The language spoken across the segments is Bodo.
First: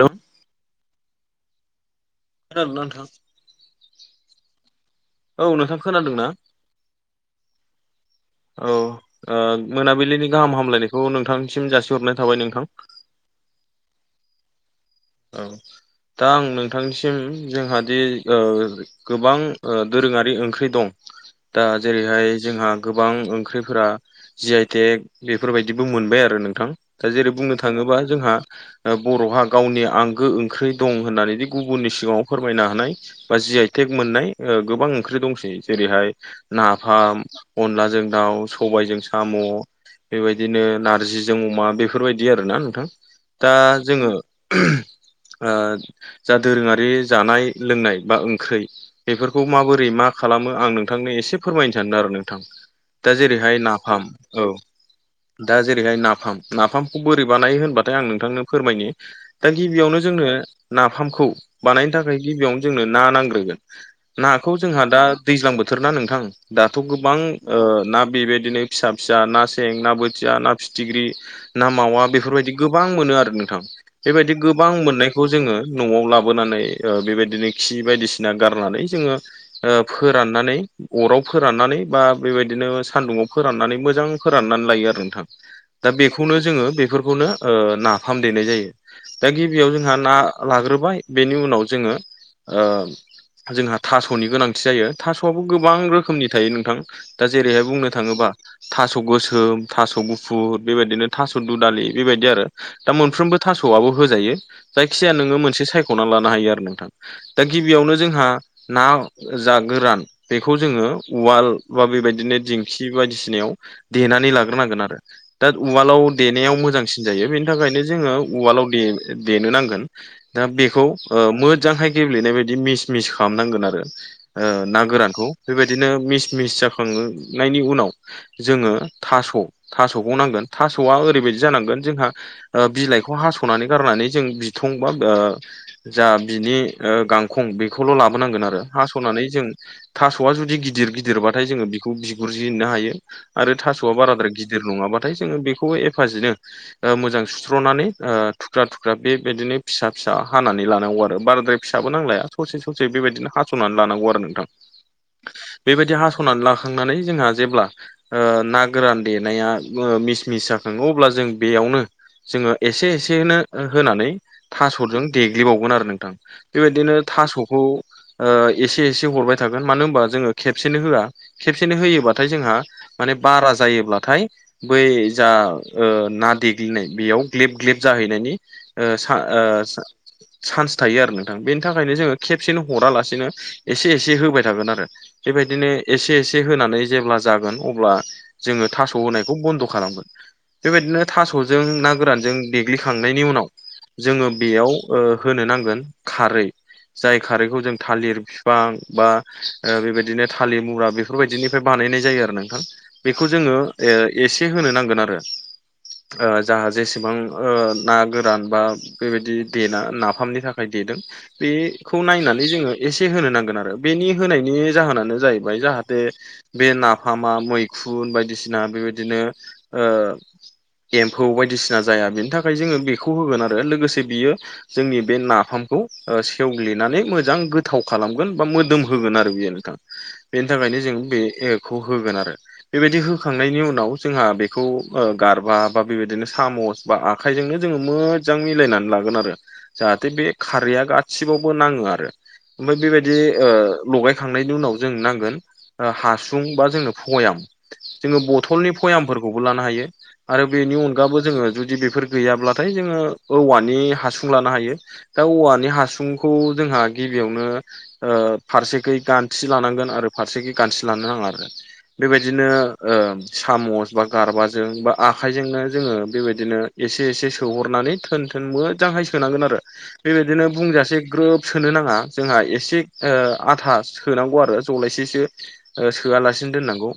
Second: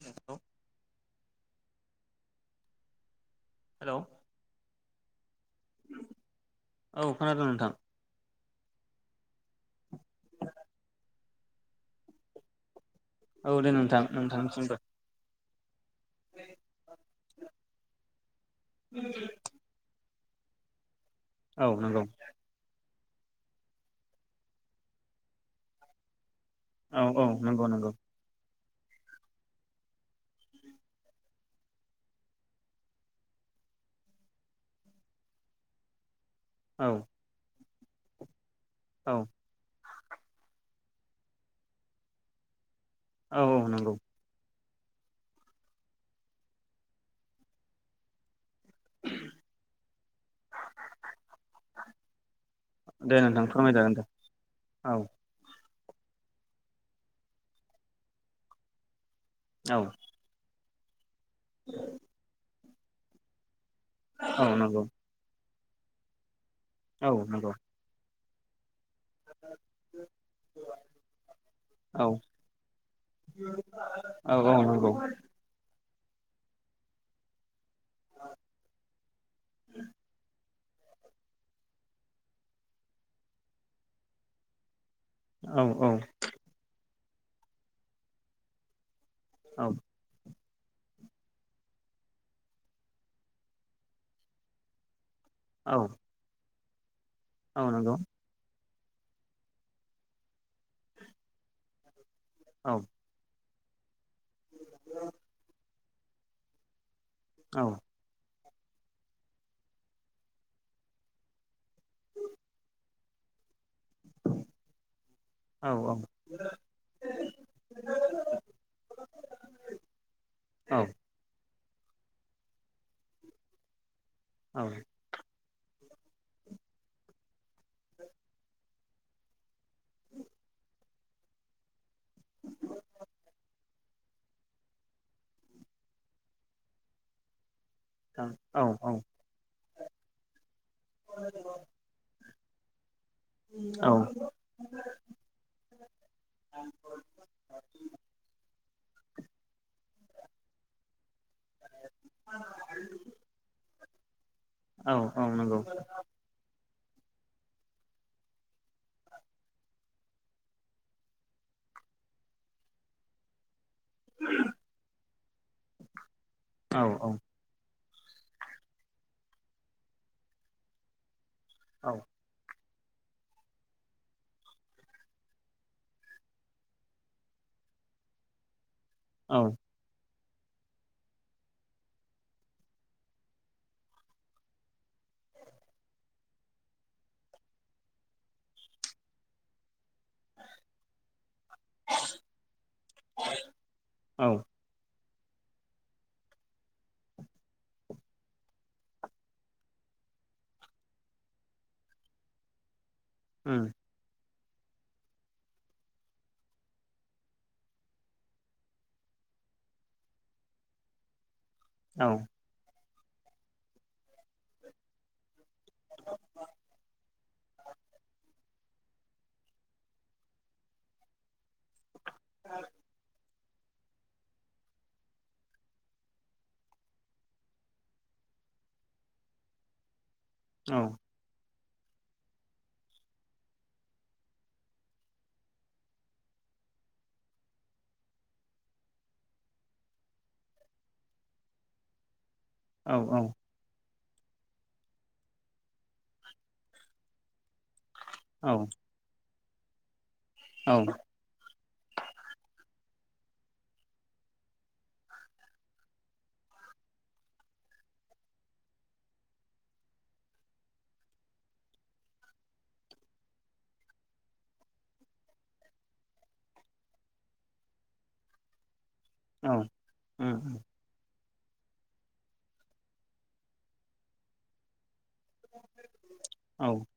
हेलौ खोनादोंना नोंथां हेलौ औ नोंथां खोनादोंना औ खोनादों नोंथां औ मोनाबिलिनि गाहाम हामलायनायखौ नोंथांनिसिम जासिहरनाय थाबाय नोंथां औ दे नोंथां नोंथांनिसिमबो औ दा आं नोंथांनिसिम जोंहा दि गोबां दोरोंङारि ओंख्रि दं दा औ नंगौ जेरैहाय जोंहा गोबां ओंख्रिफोरा जि आइटेक बेफोरबायदिबो मोनबाय आरो नोंथां औ दा औ जेरै बुंनो नंगौ नंगौ थांङोबा जोंहा बर'हा गावनि आंगो ओंख्रि दं होननानैदि गुबुननि सिगांङाव फोरमायनो हानाय बा जि आइ तेक मोननाय गोबां ओंख्रि दंसै जेरैहाय औ नाफाम अनलाजों दाउ सबायाइजों औ साम' बेबायदिनो नार्जिजों अमा बेफोरबायदि आरोना नोंथां औ दा औ नंगौ जोंङो जा दोरोंङारि जानाय लोंनाय बा ओंख्रै बेफोरखौ माबोरै मा खालामो आं नोंथांनो एसे फोरमायनो सानदों आरो नोंथां दा दे नोंथां जेरैहाय फोरमायजागोन दे नाफाम औ दा जेरैहाय नाफाम नाफामखौ बोरै बानायो होनबाथाय आं नोंथांनो फोरमायनो दा औ गिबियावनो जोंनो नाफामखौ बानायनो थाखाय गिबियावनो जोंनो ना नांग्रोगोन औ नाखौ नंगौ जोंहा दा दैज्लां बोथोर ना नोंथां दाथ' औ गोबां नंगौ ना बेबायदिनो फिसा फिसा ना सें ना बोथिया ना फिथिख्रि ना मावा औ बेफोरबायदि गोबां मोनो आरो नोंथां बेबायदि औ औ गोबां नंगौ मोननायखौ जोङो न'आव लाोनानै बेबायदिनो खि बायदिसिना गारनानै जोङो ओ फोराननानै अराव फोराननानै बा बेबायदिनो सानदुङाव फोराननानै मोजां फोराननानै लायो आरो नोंथां औ दा औ बेखौनो जोङो बेफोरखौनो ओ नाफाम देनाय जायो दा औ गिबियाव जोंहा ना लाग्रोबाय बेनि उनाव जोङो ओ जोंहा थास'नि गोनांथि जायो थास'याबो गोबां औ रोखोमनि थायो नोंथां दा औ जेरैहाय बुंनो नंगौ थाङोबा थास' गोसोम थास' गुफुर बेबायदिनो थास' दुदालि बेबायदि आरो औ दा मोनफ्रोमबो होजायो जायखि जाया नों मोनसे सायखना लानो हायो आरो नोंथ दा औ गयावनो जोंहा ना जा गोरान बेखौ जोङो उवाल बा बेबायदिनो दिंखि बायदिसिनायाव देनानै लाग्रोनांगोन आरो दा औ उवालाव देनायाव मोजांसिन जायो बेनि थाखायनो जोङो उवालाव दे दनो नांगोन दा औ बेखौ मोजांहाय ओ गेब्लेनाय बायदि मिस मिस खालामनांगोन आरो ओ ना गोरानखौ बेबायदिनो मिस मिस जाखांनायनि उनाव जोङो थास' थास'खौ नांगोन थास'आ ओरैबायदि जानांगोन जोंहा ओ बिलाइखौ खौ हासनानै गारनानै जों बिथं बा ओ जा बिनि गां खं बेखौल' लाबोनांगोन आरो हास'नानै जों थास'आ जुदि गिदिर गिदिरबाथाय जोो बेखौ गुरजिननो हायो आरो औ थास'आ बाराद्राय गिदिर नङाबाथाय जोङो बेखौ एफाजिनो मोजां सुस्र'नानै थुख्रा थुख्रा बेबायदिनो फिसा फिसा हानानै लानांगौ आरो बाराद्राय फिसाबो नांलाया ससे ससे बेबायदिनो हास'नानै लानांगौ आरो नोंथां औ औ नंगौ बेबायदि हास'नानै लाखांनानै जोंहा जेब्ला ओ ना गोरान देनाया मिसमिस जाखाङो अब्ला जों बेयावनो जोङो एसे एसेनो होनानै थास'जों देग्लिबावगोन आरो नोंथां औ बेबायदिनो थास'खौ ओ एसे एसे हरबाय थागोन मानो होनबा जोङो खेबसेनो होया खेबसेनो होयोबा औ थाय जोंहा माने बारा जायोब्लाथाय बै जा ओ ना देग्लिनाय बेयाव ग्लिब ग्लिब जाहैनायनि ओ सा औ ओ‌ सा चान्स थायो आरो नोंथां बेनि थाखायनो जोङो खेबसेनो हरालासेनो एसे एसे होबाय थागोन आरो बेबायदिनो एसे एसे होनानै जेब्ला जागोन अब्ला जोङो थास' होनायखौ बन्द' खालामगोन बेबायदिनो थास'जों ना गोरान जों देग्लिखांनायनि उनाव औ जोङो बेयाव ओ होनो नांगोन खारै जाय खारैखौ जों थालिर फिफां बा ओ बेबायदिनो थालिर मुरा बे फोरबायदिनिफ्राय बानायनाय जायो आरो नोंथां बेखौ जोङो उम ओ एसे होनो नांगोन आरो ओ जा जेसे सेबां ओ ना गोरान बा बेबायदि देना नाफामनि थाखाय देदों बे खौ औ औ नायनानै जोङो एसे होनो नांगोन आरो बेनि होनायनि जाहोनानो जाहैबाय जाहाथे बे नाफामा मैखुन बायदिसिना बेबायदिनो ओ एमफौ बायदिसिना जाया बेनि थाखाय जोङो बेखौ होगोन आरो लोगोसे बियो जोंनि बे नाफामखौ ओ सेवग्लिनानै मोजां गोथाव खालामगोन बा मोदोम होगोन आरो बेयो नोंथां बेनि थाखायनो जों बेखौ होगोन आरो बेबायदि होखांनायनि उनाव जोंहा बेखौ ओ गारबा बा बेबायदिनो सामस बा आखाइजोंनो जोङो मोजां मिलायनानै लागोन आरो जाहाथे बे खारैया गासिबावबो नाङो आरो ओमफ्राय औ बेबायदि औ ओ लगाय खांनायनि उनाव जों नांगोन ओ हासुं बा जोंनो फयाम जोङो बथलनि औ फयामफोरखौबो लानो हायो आरो औ बेनि अनगाबो जोङो जु दि बेफोर गैयाब्लाथाय जोङो औवानि हासुं लानो हायो दा औवानि हासुंखौ जोंहा गिबियावनो ओ फारसेखो गानथि लानांगोन आरो फारसेखै गानथि लानो नाङा आरो बेबायदिनो ओ सामस बा गारबाजों बा आखायजोंनो जोङो बेबायदि दिनो एसे एसे सोहरनानै थोन थोन मो जांहाय सोनांगोन आरो औ उम बेबायदिनो बुंजासे ग्रोब सोनो नाङा जोंहा एसे ओ आथा सोनांगौ आरो जलायसे से ओ सोआलासिनो औ दोननांगौ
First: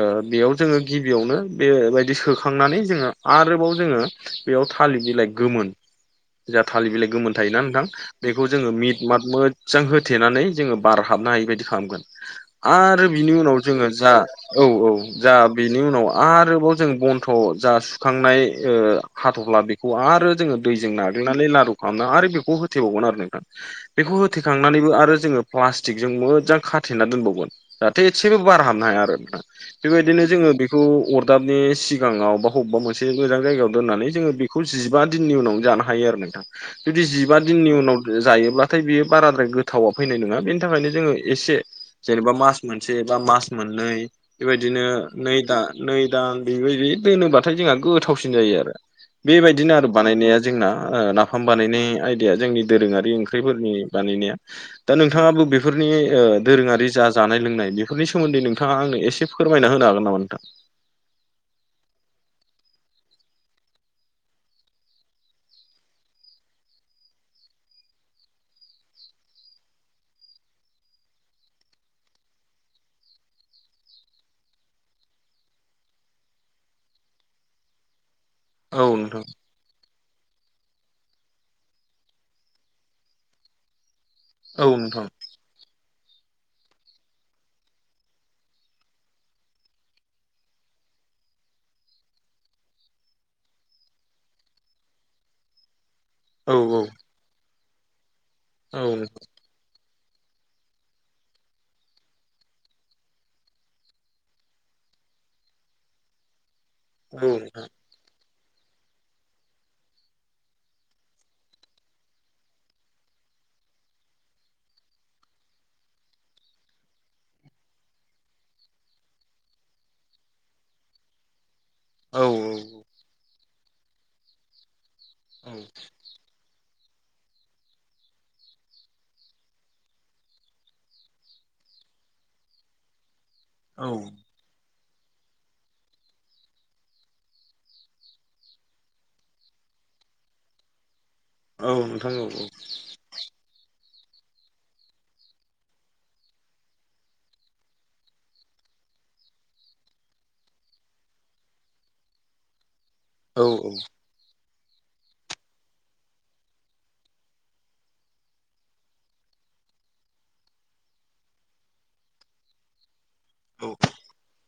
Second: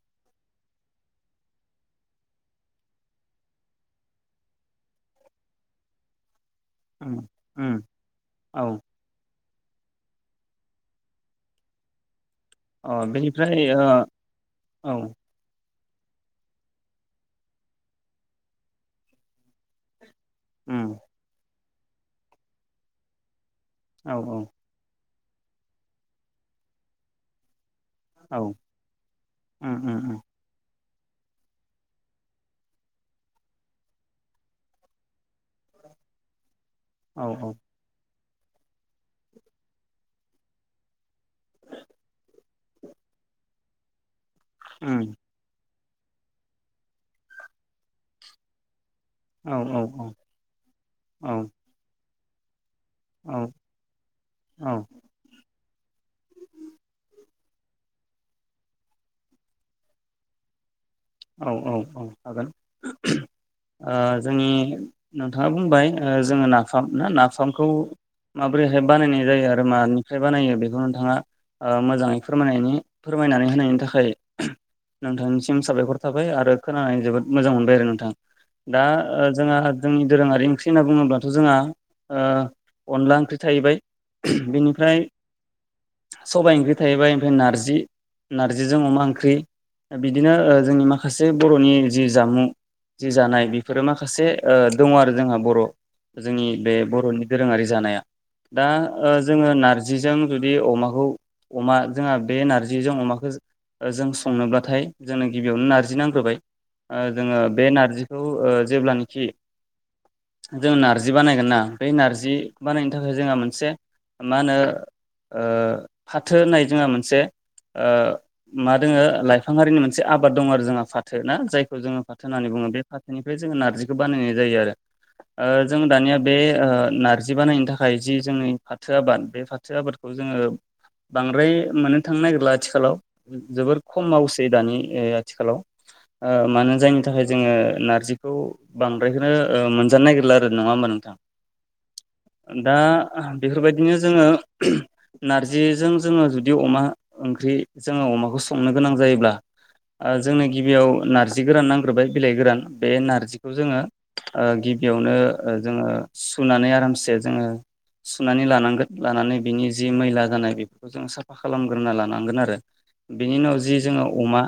ओ बेयाव जोङो गिबियावनो बेबायदि सोखांनानै जोङो आरोबाव जोङो बेयाव थालिर बिलाय गोमोन जोंहा थालिर बिलाइ उम गोमोन थायोना उम नोंथां बेखौ जोङो औ मिट मोजां होथेनानै जोङो बार हाबनो हायि बायदि खालामगोन अ आरो बिनि उनाव बेनिफ्राय ओ जोङो जा औ औ जा बेनि उनाव आरोबाव जों बन्थ' जा सुखांनाय ओ हाथ'फ्ला बेखौ आरो जोङो दैजों उम नाग्लिनानै लारु खालामना आरो बेखौ होथबावगोन आरो नोंथां औ बेखौ औ होथेखां नानै आरो जोङो प्लासटिकजों मोजां खाथेना दोनबावगोन जाहाथे एसेबो औ बार हाबनो हाया आरो नोंथां उम उम उम बेबायदिनो जोङो बेखौ अरदाबनि सिगाङाव बा बबेबा मोनसे मोजां जायगायाव दोननानै जोङो बेखौ जिबा दिननि उनाव जानो हायो आरो नोंथां जुदि औ जिबा औ दिननि उनाव जायोब्लाथाय बियो बाराद्राय गोथावा फैनाय नङा बेनि थाखायनो जोङो एसे जेनेबा मास मोनसे बा मास मोननै बेबायदिनो उम नै दान नै दान बेबायदि दोनोब्लाथाय जोंहा गोथावसिन जायो आरो औ बेबायदिनो आरो औ बानायनाया जोंना ओ नाफाम औ बानायनाय आयदाया जोंनि दोरोङारि औ ओंख्रिफोरनि बानायनाया औ दा नों थाङाबो बेफोरनि ओ दोरोङारि जा जानाय लोंनाय बेफोरनि सोमोन्दै नोंथाङा आंनो एसे फोरमायना होनो हागोन नामा नोंथां औ औ औ हागोन ओ जोंनि नोंथाङा बुंबाय ओ जों नाफाम ना नाफामखौ माबोरैहाय बानायनाय जायो आरो मानिफ्राय बानायो बेखौ नोंथाङा ओ मोजाङै फोरनायनि फोरमायनानै होनायनि थाखाय नोंथांनिसिम साबायखर थाबाय आरो खोनानानै जोबोद मोजां मोनबाय आरो नोंथां औ दा नोंथां ओ जोंहा जोंनि दोरोङारि ओंख्रि होनना बुङोब्लाथ' जोंहा ओ अनला ओंख्रि थाहैबाय। औ बेनिफ्राय नोंथां सबाय ओंख्रि थाहैबाय ओमफ्राय नारजि नार्जिजों अमा ओंख्रि बिदिनो जोंनि ओ माखासे बर'नि जि जामुं जि जानाय बेफोरो माखासे ओ दङ आरो जोंहा बर' जोंनि औ बे औ बर'नि दोरोङारि जानाया दा औ ओ नोंथां जोङो नारजि नारजिजों जुदि अमाखौ अमा जोंहा बे नार्जिजों अमाखौ। जों संनोब्लाथाय जोंनो गिबियावनो नारजि नांग्रोबाय ओ जोङो बे नारजिखौ ओ जेब्लानाखि जों नारजि बानायगोन ना बे नार्जि बानायनो थाखाय जोंहा मोनसे मा होनो ओ फाथो होननाय जोंहा मोनसे ओ मा दोङो लाइफां हारिनि मोनसे आबाद दं आरो जोंहा फाथो ना जायखौ जोङो औ फाथो होन्नानै बुङो बे नोंथां फाथोनिफ्राय जोङो नारजिखौ बानायनाय जायो आरो। औ ओ‌ जों दानिया बे ओ नारजि बानायनो थाखाय जि जोंनि फाथो आबाद बे फाथो आबादखौ जोङो बांद्राय मोननो थांनो नागिरला आथिखालाव जोबोर औ खम मावसै दानि आथिखालाव ओ मानो जायनि थाखाय जोङो नारजिखौ बांद्रायखौ ओ मोनजानो नागिरला आरो नङा होमबा औ औ नोंथां दा बेफोरबायदिनो जोङो नारजिजों जोङो जुदि अमा ओंख्रि जोङो अमाखौ संनो गोनां जायोब्ला जोंनो गिबियाव नारजि गोरान नांग्रोबाय बिलाइ गोरान बे औ नोंथां औ नोंथां औ नोंथां औ नारजिखौ जोङो नोंथां ओ गिबियावनो जोङो सुनानै आरामसे जोङो सुनानै लानांगोन लानानै बिनि जि मैला जानाय बे खौ जों साफा खालामग्रोना लानांगोन आरो बेनि उनाव जि जोङो अमा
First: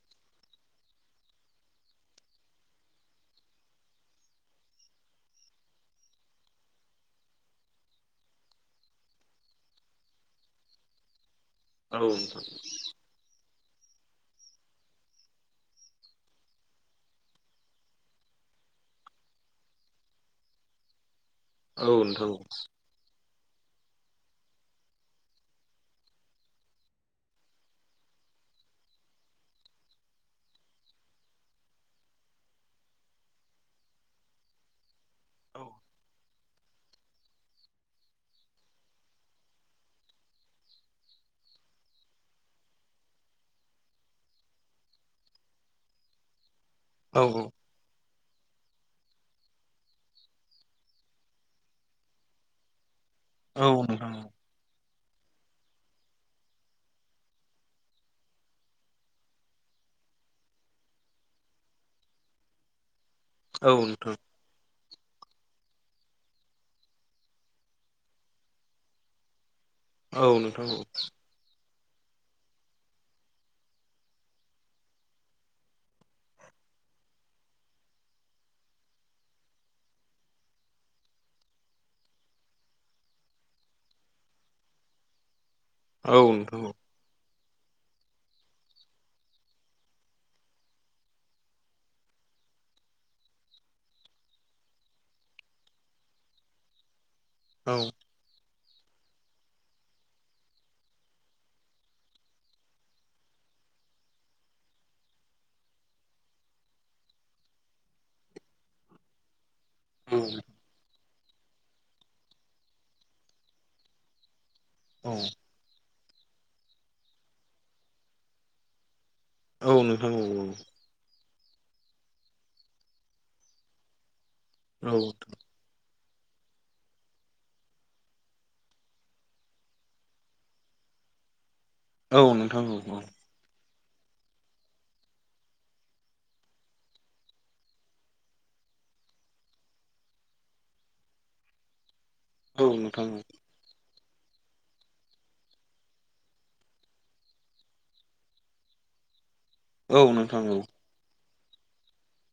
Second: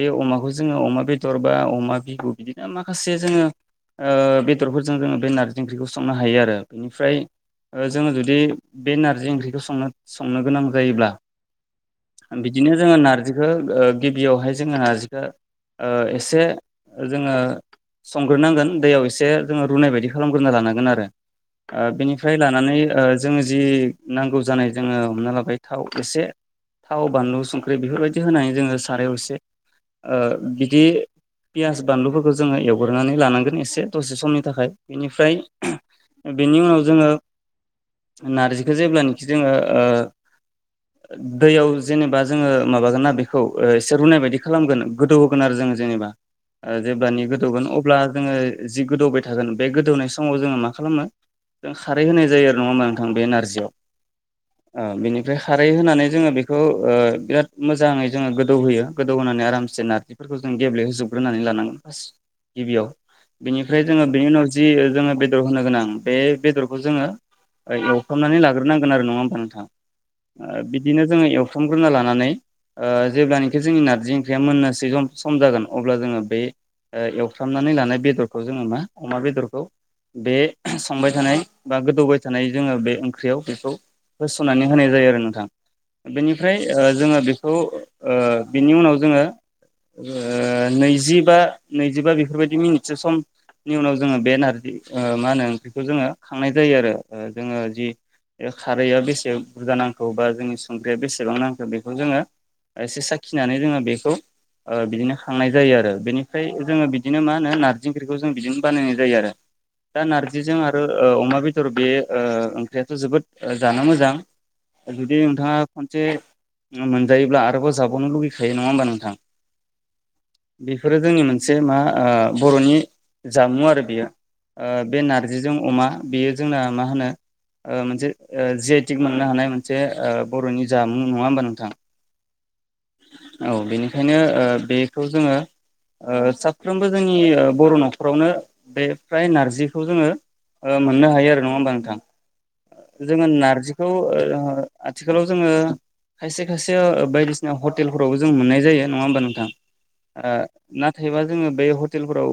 बे अमा खौ जोङो अमा बेदर बा अमा बिहु बिदिनो माखासे जोङो ओ बेदरफोरजों जोङो बे नारजि ओंख्रिखौ संनो हायो आरो बेनिफ्राय जोङो जुदि बे नारजि ओंख्रिखौ संनो संनो गोनां जायोब्ला औ नोंथां औ नोंथां औ नोंथां बिदिनो जोङो नारजिखौ गिबियावहाय जोङो नारजिखौ ओ एसे जोङो संग्रोनांगोन दैयाव एसे जोङो रुनाय बायदि खालामग्रोना लानांगोन आरो बेनिफ्राय लानानै जोङो जि नांगौ जानाय जोङो हमना लाबाय थाव एसे थाव बानलु संख्रि बेफोरबायदि होनानै जोङो साराय असे ओ बिदि पियास बानलुफोरखौ जोङो एवग्रोनानै लानांगोन एसे दसे समनि थाखाय बेनिफ्राय बेनि उनाव जोङो नारजिखौ जेब्लानाखि जोङो ओ दैयाव जेनेबा जोङो माबागोन ना बेखौ एसे रुनाय बायदि खालामगोन। गोदौ होगोन आरो जोंङो जेनेबा जेब्लानि गोदौगोन अ ब्ला जोङो जि गोदौबाय थागोन बे गोदौनाय समाव जोङो मा खालामो जों खारै होनाय जायो आरो नङा मा नोंथां बे ना औ नोंथां औ ओ बिनिफ्राय खारै होनानै जोङो बेखौ ओ बिराद मोजाङै जोङो गोदौहोयो गोदौ होनानै आराम से नारजिफोरखौ जों गेब्ले होजोबग्रोनानै लानांगोन फार्स गिबियाव बेनिफ्राय जोङो बेनि उनाव जि जोङो बेदर होनो गोनां बे बेदरखौ जोङो ओ एवफ्रामनानै लाग्रोनांगोन आरो नङा होमबा नोंथां ओ बिदिनो जोङो एवफ्रामग्रोना लानानै जेब्लानाखि जोंनि नारजि ओं ख्रिया मोननोसै सम जागोन अब्ला जोङो बे ओ एवफ्रामनानै लानाय बेदरखौ जोङो मा अमा बेदरखौ बे संबाय थानाय बा गोदौबाय थानाय जोङो बे ओंख्रियाव बेखौ होस'नानै होनाय जायो आरो नोंथां बेनिफ्राय जोङो बेखौ ओ बिनि उनाव जोङो ओ नैजिबा नैजिबा बेफोरबायदि मिनिटसो सम नि उनाव जोङो बे नारजि मा होनो ओंख्रिखौ जोङो खांनाय जायो आरो जोङो जि बे खारैया बेसे बुरजा नांगौ बा जोंनि संख्रिया बेसेबां नांगौखौ बेखौ जोङो एसे साखिनानै जोङो बेखौ ओ बिदिनो खांनाय जायो आरो बेनिफ्राय जोङो बिदिनो मा होनो नारजि ओख्रिखौ जों बिदिनो बानायनाय जायो आरो दा नारजिजों आरो ओ अमा बेदर बे ओ ओंख्रियाथ' जोबोद जानो मोजां जुदि नोंथाङा खनसे मोनजायोब्ला आरोबाव जाबावनो लुगैखायो नङा होमबा नोंथां औ नोंथां औ औ बेफोरो जोंनि मोनसे मा आ बर'नि जामुं आरो बियो ओ औ बे नारजिजों अमा बेयो जोंना मा होनो ओ मोनसे जि आइटिक मोननो हानाय मोनसे ओ बर'नि जामुं नङा होमबा नोंथां औ नोंथां औ औ औ बेनिखायनो ओ बेखौ जोङो ओ साफ्रोमबो जोंनि बर' न'खरावनो बे फ्राय नारजिखौ जोङो मोननो हायो आरो नङा होमबा नोंथां औ नोंथां औ जोङो नारजि खौ आथिखालाव जोङो [unintelligible] खायसे खायसे बायदिसिना हटेलफोरावबो जों मोननाय जायो नङा होमबा नोंथां औ नोंथां औ ना एबा जोङो बे हटेलफोराव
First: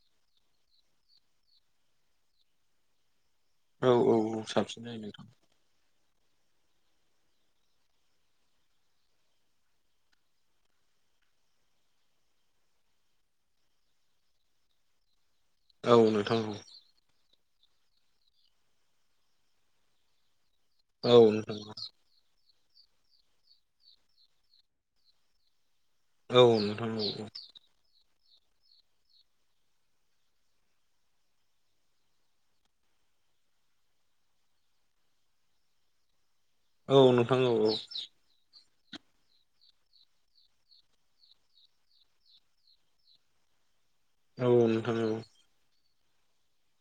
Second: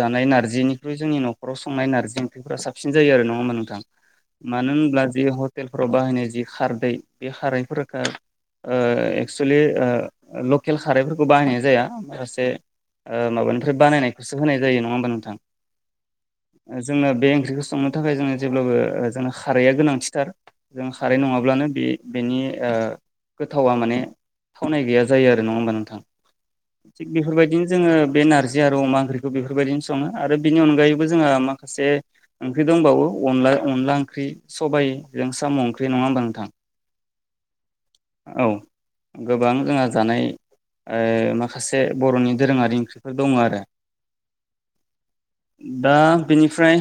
जानाय नारजिनिख्रु जोंनि नखराव संनाय नारजि ओंख्रिफोरा साबसिन जायो आरो नङा होनबा नोंथां औ औ मोजां मानो साबसिन जायो होनब्ला ज हटेलफोराव बाहायनाय जि खारदै बे खारैफोरखौ एक्ससलि [unintelligible] लकेल खारैफोरखौ बाहायनाय जाया माखासे माबानिफ्राय बानायनायखौसो होनाय जायो नङा होमबा नोंथां औ नोंथां जोङो बे ओंख्रिखौ संनो थाखाय जोङो जेब्लाबो जोंनो खारैया गोनांथिथार जों औ नोंथां खारै औ नोंथां नङाब्लानो बे बेनि गोथावा माने थावनाय गैया जायो आरो नङा होनबा नोंथां औ नोंथां थि औ बेफोरबायदिनो जोङो बे नारजि आरो अमा ओंख्रिखौ बेफोरबायदिनो सङो आरो बिनि अनगायैबो जोंहा माखासे ओंख्रि दंबावो अन अनला ओंख्रि सबाइजों साम' ओंख्रि नङा होमबा नोंथां औ नोंथां औ औ औ गोबां जोंहा जानाय माखासे बर'नि दोरोङारि ओंख्रिफोर दङ आरो औ नोंथां औ दा बेनिफ्राय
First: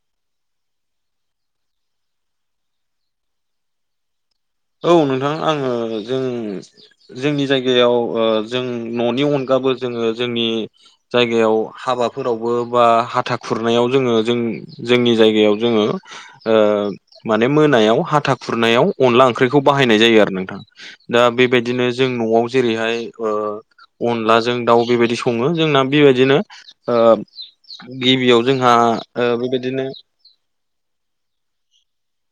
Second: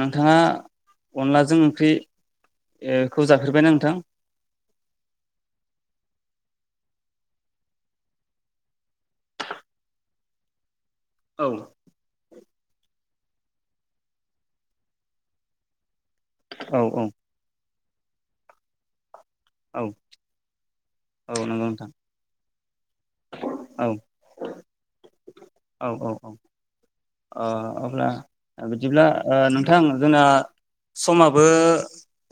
नोंथाङा अनलाजों ओंख्रि खौ जाफेरबायना नोंथां औ नोंथां आङो जों जोंनि जायगायाव जों न'नि अनगाबो जोङो जोंनि औ जायगायाव हाबाफोरावबो बा हाथा खुरनायाव जोङो जों जोंनि जायगायाव जोङो औ औ माने मोनायाव हाथा खुरनायाव अनला ओंख्रिखौ औ बाहायनाय जायो आरो नोंथां दा औ नंगौ नोंथां बेबायदिनो जों न'आव जेरैहाय औ अनलाजों दाउ बेबायदि सङो जोंना औ औ बेबायदिनो ओ अब्ला गिबियाव जोंहा बिदिब्ला ओ नोंथां बेबायदिनो जोंना समाबो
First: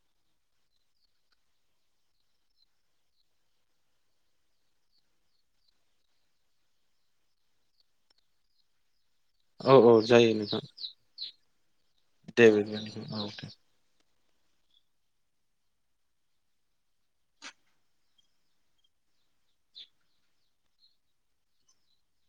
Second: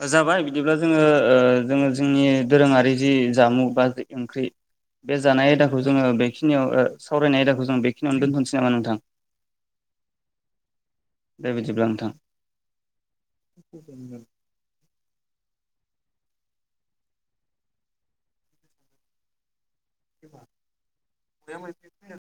जाबाय बिदिब्ला जोङो जोङो जोंनि दोरोङारि जि जामुं बा ओंख्रि बे जानाय आयदाखौ जोङो बेखिनियाव सावरायनाय आयदाखौ जों बेखिनियावनो दोन्थ'नोसै नामा नोंथां औ औ जायो नोंथां दे बिदिब्ला नोंथां। दे बिदिब्ला नोंथां औ दे [inaudible] दे होनबा [unintelligible]